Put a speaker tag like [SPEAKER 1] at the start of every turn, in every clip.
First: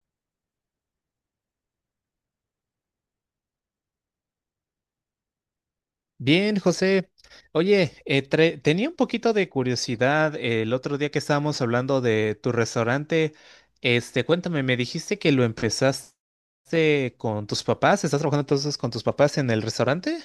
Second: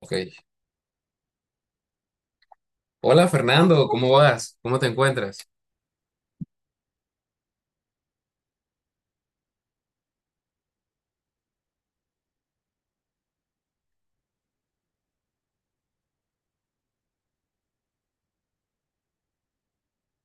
[SPEAKER 1] Ok. Hola Fernando, ¿cómo vas? ¿Cómo te encuentras?
[SPEAKER 2] Bien, José. Oye, tenía un poquito de curiosidad, el otro día que estábamos hablando de tu restaurante. Este, cuéntame, me dijiste que lo empezaste con tus papás. ¿Estás trabajando entonces con tus papás en el restaurante?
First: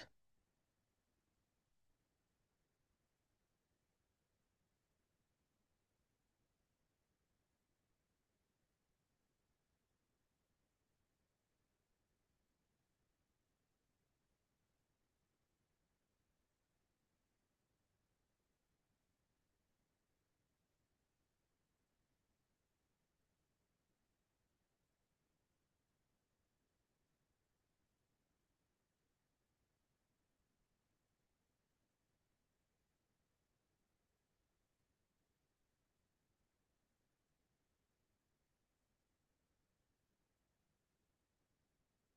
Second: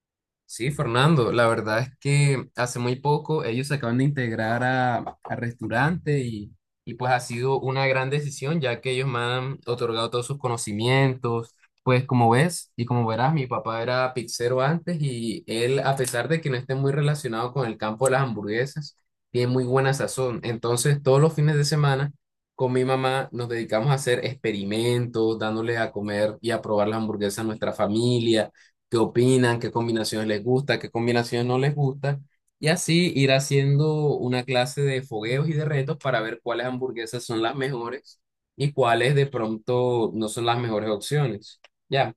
[SPEAKER 1] Sí, Fernando, la verdad es que hace muy poco ellos se acaban de integrar a restaurante y pues ha sido una gran decisión ya que ellos me han otorgado todos sus conocimientos. Pues como ves y como verás, mi papá era pizzero antes y él, a pesar de que no esté muy relacionado con el campo de las hamburguesas, tiene muy buena sazón. Entonces, todos los fines de semana con mi mamá nos dedicamos a hacer experimentos, dándole a comer y a probar las hamburguesas a nuestra familia qué opinan, qué combinaciones les gusta, qué combinaciones no les gusta, y así ir haciendo una clase de fogueos y de retos para ver cuáles hamburguesas son las mejores y cuáles de pronto no son las mejores opciones. Ya,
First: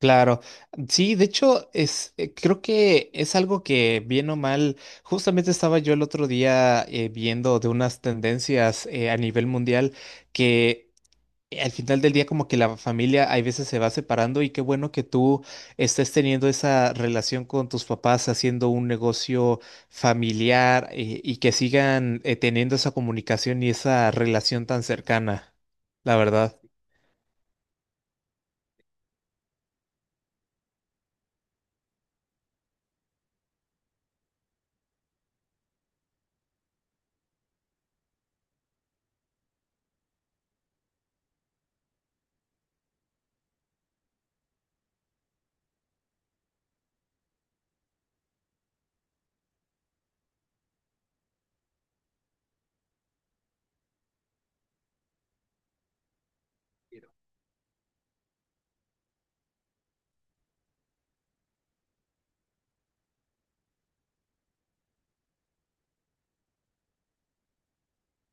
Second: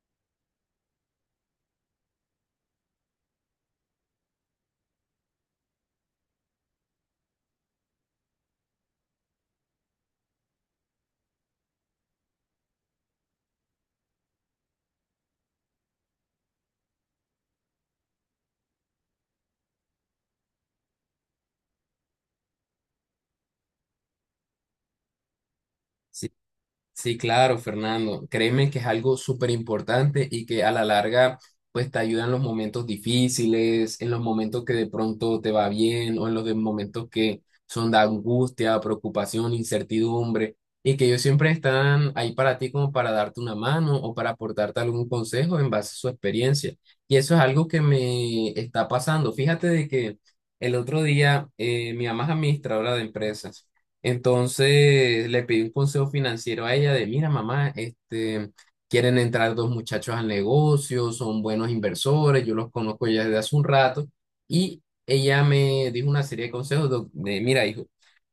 [SPEAKER 2] Claro, sí, de hecho, creo que es algo que, bien o mal, justamente estaba yo el otro día, viendo de unas tendencias, a nivel mundial que al final del día, como que la familia hay veces se va separando, y qué bueno que tú estés teniendo esa relación con tus papás, haciendo un negocio familiar, y que sigan, teniendo esa comunicación y esa relación tan cercana, la
[SPEAKER 1] si
[SPEAKER 2] verdad.
[SPEAKER 1] Sí, claro, Fernando. Créeme que es algo súper importante y que a la larga, pues te ayuda en los momentos difíciles, en los momentos que de pronto te va bien o en los de momentos que son de angustia, preocupación, incertidumbre y que ellos siempre están ahí para ti como para darte una mano o para aportarte algún consejo en base a su experiencia. Y eso es algo que me está pasando. Fíjate de que el otro día mi mamá es administradora de empresas. Entonces le pedí un consejo financiero a ella de, mira, mamá, este, quieren entrar dos muchachos al negocio, son buenos inversores, yo los conozco ya desde hace un rato. Y ella me dijo una serie de consejos de, mira, hijo,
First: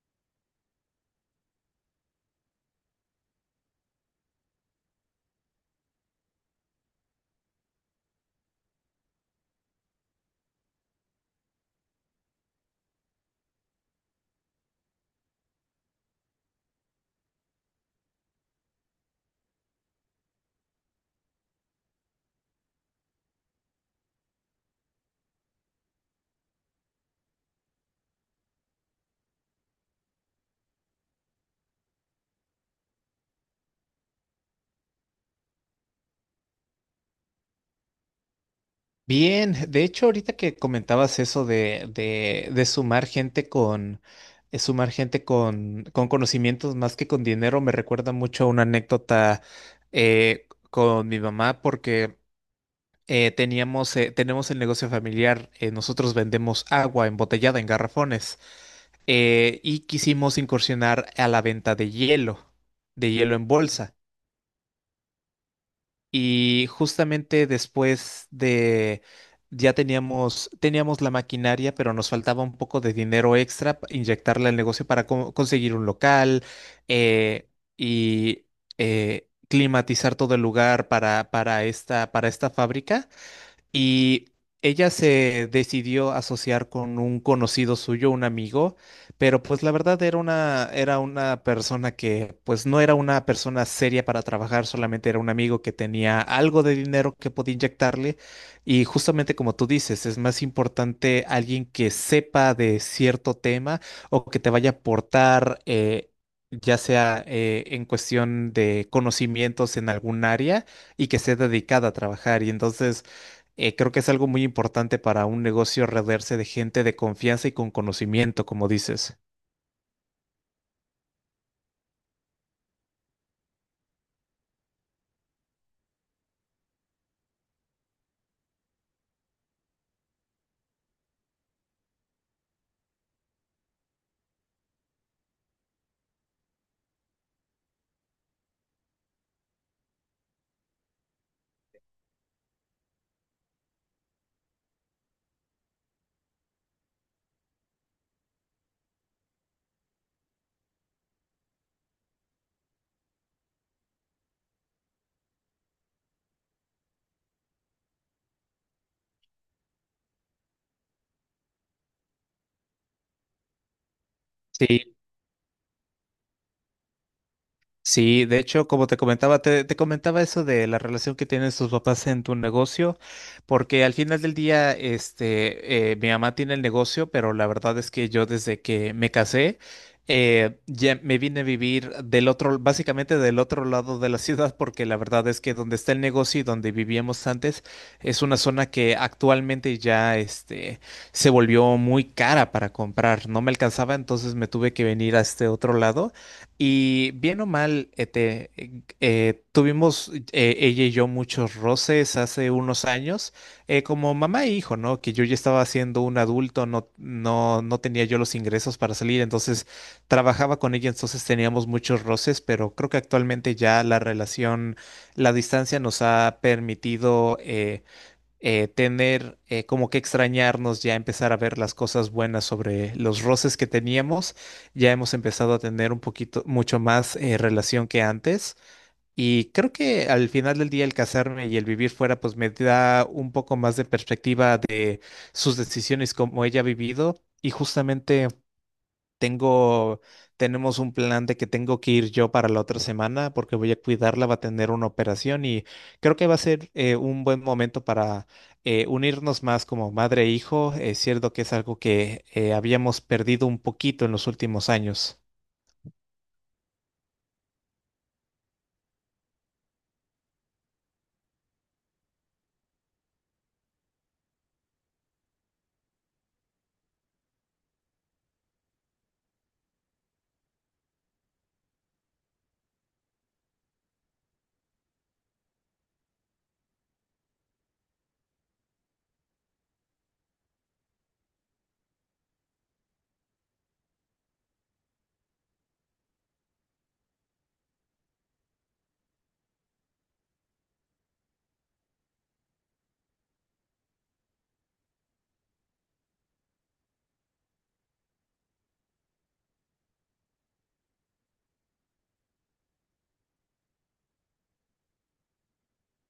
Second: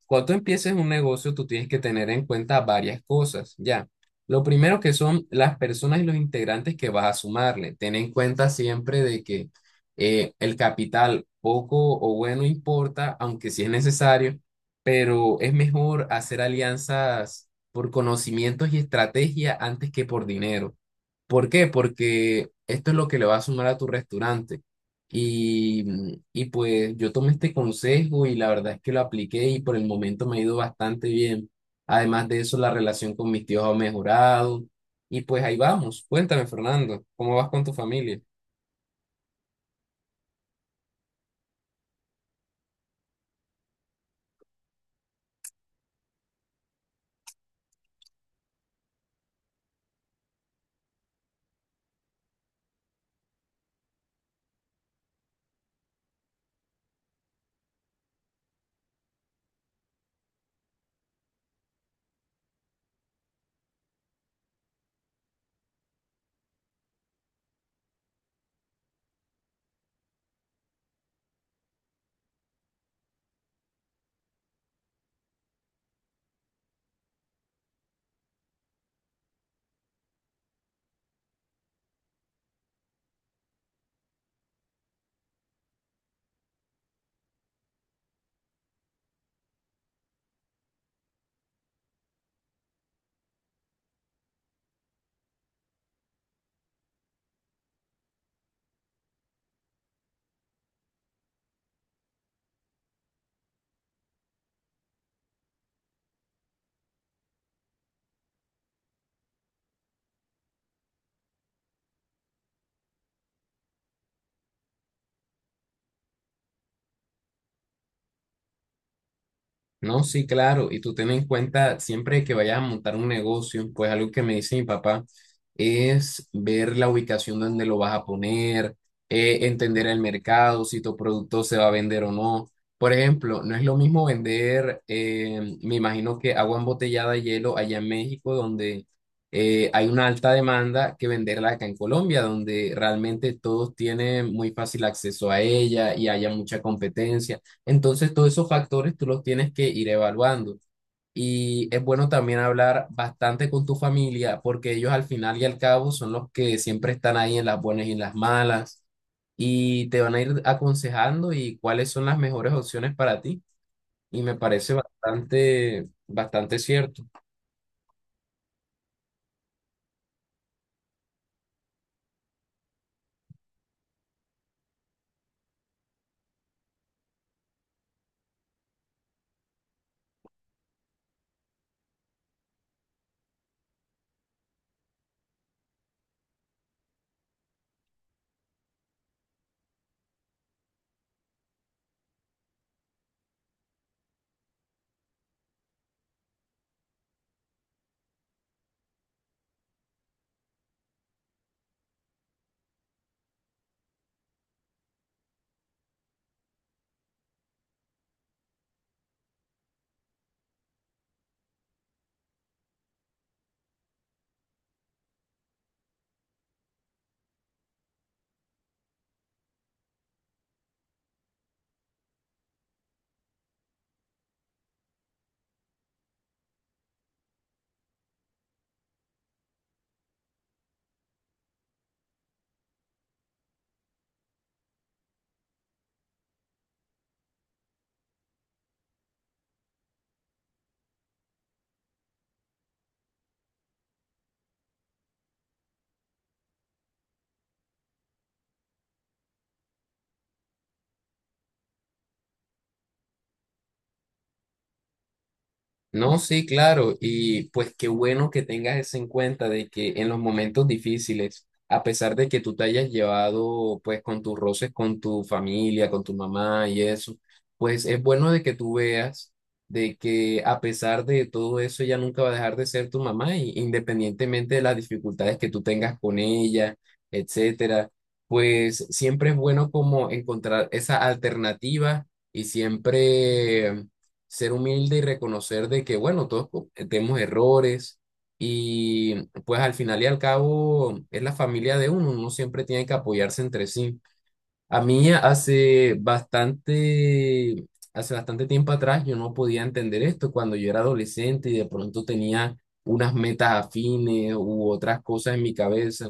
[SPEAKER 1] cuando tú empieces un negocio, tú tienes que tener en cuenta varias cosas, ya. Lo primero que son las personas y los integrantes que vas a sumarle. Ten en cuenta siempre de que el capital poco o bueno importa, aunque sí es necesario, pero es mejor hacer alianzas por conocimientos y estrategia antes que por dinero. ¿Por qué? Porque esto es lo que le va a sumar a tu restaurante. Y, y pues yo tomé este consejo y la verdad es que lo apliqué y por el momento me ha ido bastante bien. Además de eso, la relación con mis tíos ha mejorado. Y pues ahí vamos. Cuéntame, Fernando, ¿cómo vas con tu familia?
[SPEAKER 2] Bien, de hecho, ahorita que comentabas eso de sumar gente con... sumar gente con conocimientos más que con dinero, me recuerda mucho a una anécdota con mi mamá, porque tenemos el negocio familiar. Nosotros vendemos agua embotellada en garrafones, y quisimos incursionar a la venta de hielo en bolsa. Y justamente, ya teníamos la maquinaria, pero nos faltaba un poco de dinero extra inyectarle al negocio para conseguir un local, eh, y climatizar todo el lugar para para esta fábrica. Y ella se decidió asociar con un conocido suyo, un amigo, pero pues la verdad era una persona que, pues, no era una persona seria para trabajar, solamente era un amigo que tenía algo de dinero que podía inyectarle. Y justamente, como tú dices, es más importante alguien que sepa de cierto tema o que te vaya a aportar, ya sea, en cuestión de conocimientos en algún área, y que sea dedicada a trabajar. Y entonces, creo que es algo muy importante para un negocio rodearse de gente de confianza y con conocimiento, como dices.
[SPEAKER 1] No, sí, claro, y tú ten en cuenta, siempre que vayas a montar un negocio, pues algo que me dice mi papá es ver la ubicación donde lo vas a poner, entender el mercado, si tu producto se va a vender o no. Por ejemplo, no es lo mismo vender, me imagino que agua embotellada de hielo allá en México, donde hay una alta demanda, que venderla acá en Colombia, donde realmente todos tienen muy fácil acceso a ella y haya mucha competencia. Entonces, todos esos factores tú los tienes que ir evaluando. Y es bueno también hablar bastante con tu familia, porque ellos al final y al cabo son los que siempre están ahí en las buenas y en las malas, y te van a ir aconsejando y cuáles son las mejores opciones para ti. Y me parece
[SPEAKER 2] Sí,
[SPEAKER 1] bastante, bastante cierto.
[SPEAKER 2] sí, de hecho, como te comentaba, te comentaba eso de la relación que tienen sus papás en tu negocio, porque al final del día, este, mi mamá tiene el negocio, pero la verdad es que yo, desde que me casé, ya me vine a vivir del otro, básicamente del otro lado de la ciudad, porque la verdad es que donde está el negocio y donde vivíamos antes es una zona que actualmente ya, este, se volvió muy cara para comprar, no me alcanzaba, entonces me tuve que venir a este otro lado. Y bien o mal, este, tuvimos, ella y yo, muchos roces hace unos años, como mamá e hijo, ¿no? Que yo ya estaba siendo un adulto, no, no tenía yo los ingresos para salir, entonces trabajaba con ella, entonces teníamos muchos roces, pero creo que actualmente ya la relación, la distancia nos ha permitido, tener, como que extrañarnos, ya empezar a ver las cosas buenas sobre los roces que teníamos. Ya hemos empezado a tener un poquito, mucho más, relación que antes. Y creo que al final del día, el casarme y el vivir fuera, pues me da un poco más de perspectiva de sus decisiones, como ella ha vivido. Y justamente tengo, tenemos un plan de que tengo que ir yo para la otra semana, porque voy a cuidarla, va a tener una operación, y creo que va a ser, un buen momento para, unirnos más como madre e hijo. Es cierto que es algo que, habíamos perdido un poquito en los últimos años.
[SPEAKER 1] No, sí, claro, y pues qué bueno que tengas eso en cuenta de que en los momentos difíciles, a pesar de que tú te hayas llevado pues con tus roces con tu familia, con tu mamá y eso, pues es bueno de que tú veas de que a pesar de todo eso ella nunca va a dejar de ser tu mamá, y independientemente de las dificultades que tú tengas con ella, etcétera, pues siempre es bueno como encontrar esa alternativa y siempre ser humilde y reconocer de que, bueno, todos tenemos errores y pues al final y al cabo es la familia de uno, uno siempre tiene que apoyarse entre sí. A mí hace bastante tiempo atrás yo no podía entender esto cuando yo era adolescente y de pronto tenía unas metas afines u otras cosas en mi cabeza.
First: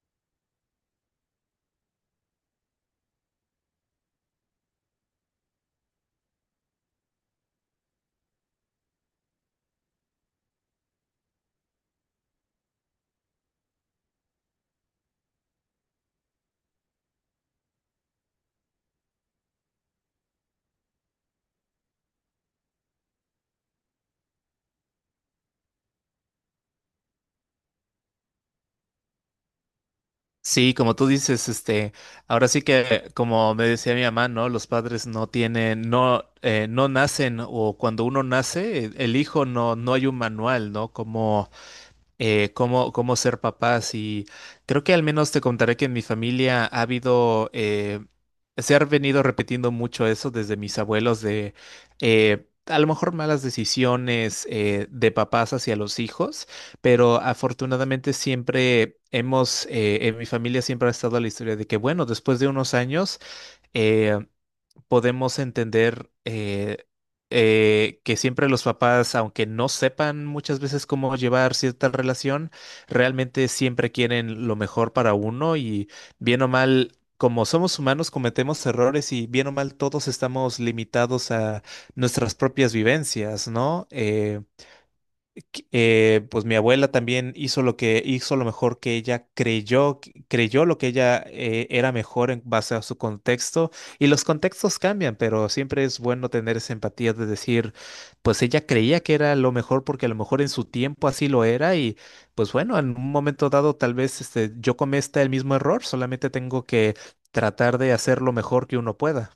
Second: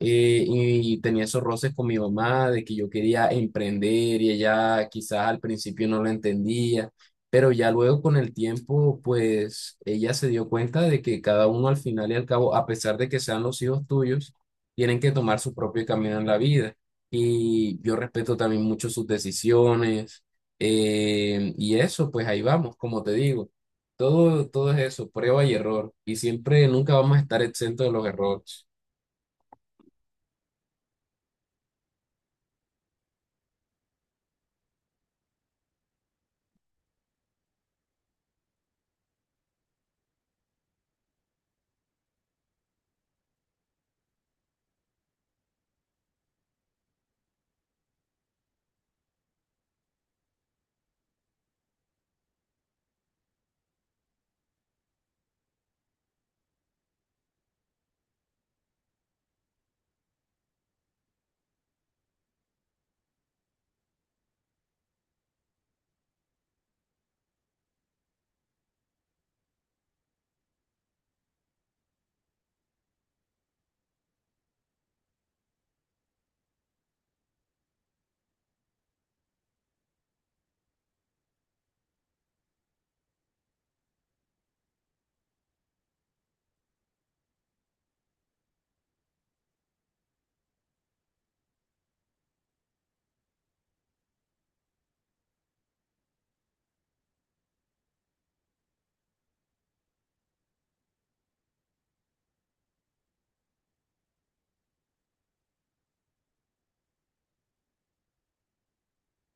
[SPEAKER 1] Y tenía esos roces con mi mamá de que yo quería emprender y ella quizás al principio no lo entendía, pero ya luego con el tiempo, pues ella se dio cuenta de que cada uno al final y al cabo, a pesar de que sean los hijos tuyos, tienen que tomar su propio camino en la vida y yo respeto también mucho sus decisiones. Y eso, pues ahí vamos, como te digo, todo, todo es eso, prueba y error. Y siempre, nunca vamos a estar exentos de los errores.
[SPEAKER 2] Sí, como tú dices, este, ahora sí que, como me decía mi mamá, ¿no? Los padres no tienen, no, no nacen, o cuando uno nace, el hijo, no, no hay un manual, ¿no? Como, cómo ser papás. Y creo que, al menos, te contaré que en mi familia ha habido, se ha venido repitiendo mucho eso desde mis abuelos, de, a lo mejor malas decisiones, de papás hacia los hijos, pero afortunadamente siempre hemos, en mi familia siempre ha estado la historia de que, bueno, después de unos años, eh, podemos entender, que siempre los papás, aunque no sepan muchas veces cómo llevar cierta relación, realmente siempre quieren lo mejor para uno, y, bien o mal, como somos humanos, cometemos errores. Y bien o mal, todos estamos limitados a nuestras propias vivencias, ¿no? Pues mi abuela también hizo lo mejor que ella creyó, creyó lo que ella, era mejor en base a su contexto, y los contextos cambian, pero siempre es bueno tener esa empatía de decir, pues ella creía que era lo mejor porque a lo mejor en su tiempo así lo era. Y pues bueno, en un momento dado tal vez, este, yo cometa el mismo error, solamente tengo que tratar de hacer lo mejor que uno pueda.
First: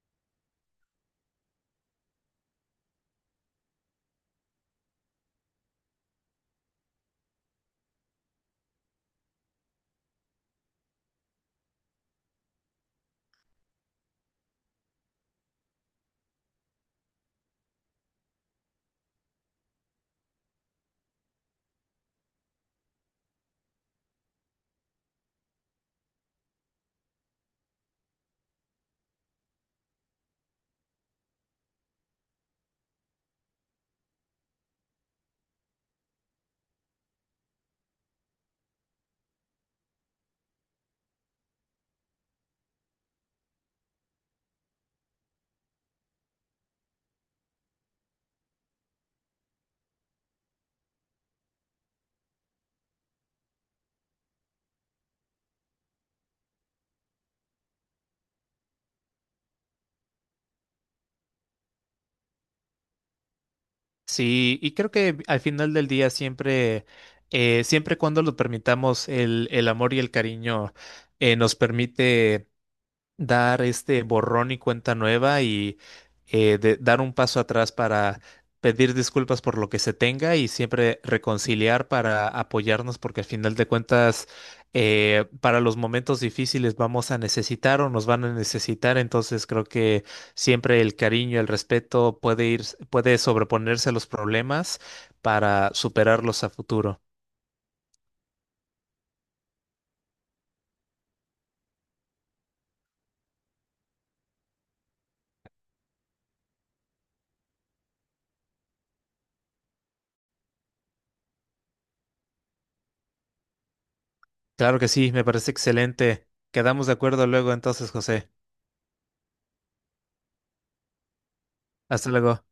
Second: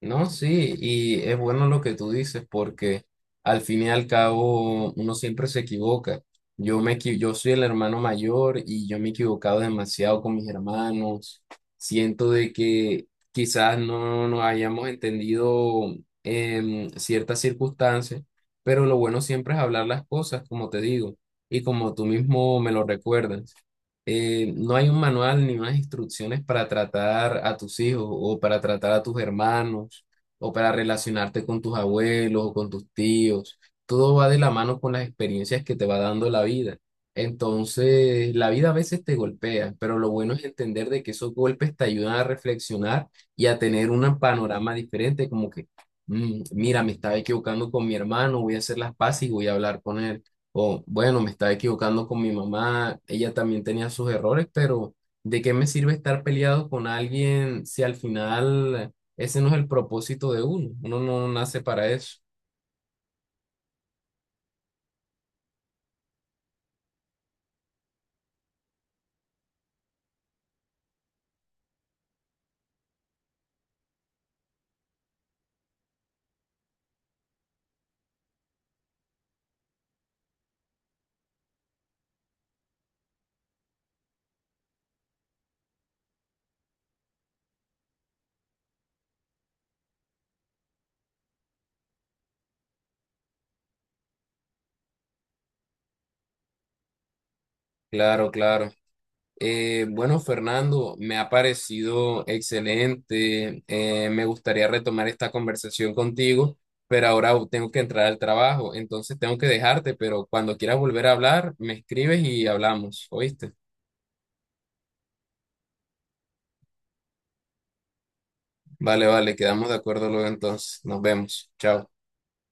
[SPEAKER 1] No, sí, y es bueno lo que tú dices porque al fin y al cabo uno siempre se equivoca. Yo me yo soy el hermano mayor y yo me he equivocado demasiado con mis hermanos. Siento de que quizás no nos hayamos entendido en ciertas circunstancias, pero lo bueno siempre es hablar las cosas, como te digo, y como tú mismo me lo recuerdas, no hay un manual ni unas instrucciones para tratar a tus hijos o para tratar a tus hermanos o para relacionarte con tus abuelos o con tus tíos. Todo va de la mano con las experiencias que te va dando la vida. Entonces, la vida a veces te golpea, pero lo bueno es entender de que esos golpes te ayudan a reflexionar y a tener un panorama diferente, como que, Mira, me estaba equivocando con mi hermano, voy a hacer las paces y voy a hablar con él, o bueno, me estaba equivocando con mi mamá, ella también tenía sus errores, pero ¿de qué me sirve estar peleado con alguien si al final ese no es el propósito de uno? Uno no nace para eso."
[SPEAKER 2] Sí, y creo que al final del día siempre, siempre cuando lo permitamos, el amor y el cariño, nos permite dar este borrón y cuenta nueva, y, dar un paso atrás para pedir disculpas por lo que se tenga, y siempre reconciliar para apoyarnos, porque al final de cuentas, para los momentos difíciles vamos a necesitar, o nos van a necesitar. Entonces creo que siempre el cariño, el respeto puede ir, puede sobreponerse a los problemas para superarlos a futuro.
[SPEAKER 1] Claro, claro. Bueno, Fernando, me ha parecido excelente. Me gustaría retomar esta conversación contigo, pero ahora tengo que entrar al trabajo, entonces tengo que dejarte, pero cuando quieras volver a hablar, me escribes y hablamos, ¿oíste?
[SPEAKER 2] Claro que sí, me parece excelente. Quedamos de acuerdo luego entonces, José.
[SPEAKER 1] Vale, vale, quedamos de acuerdo luego entonces. Nos vemos. Chao.
[SPEAKER 2] Hasta luego.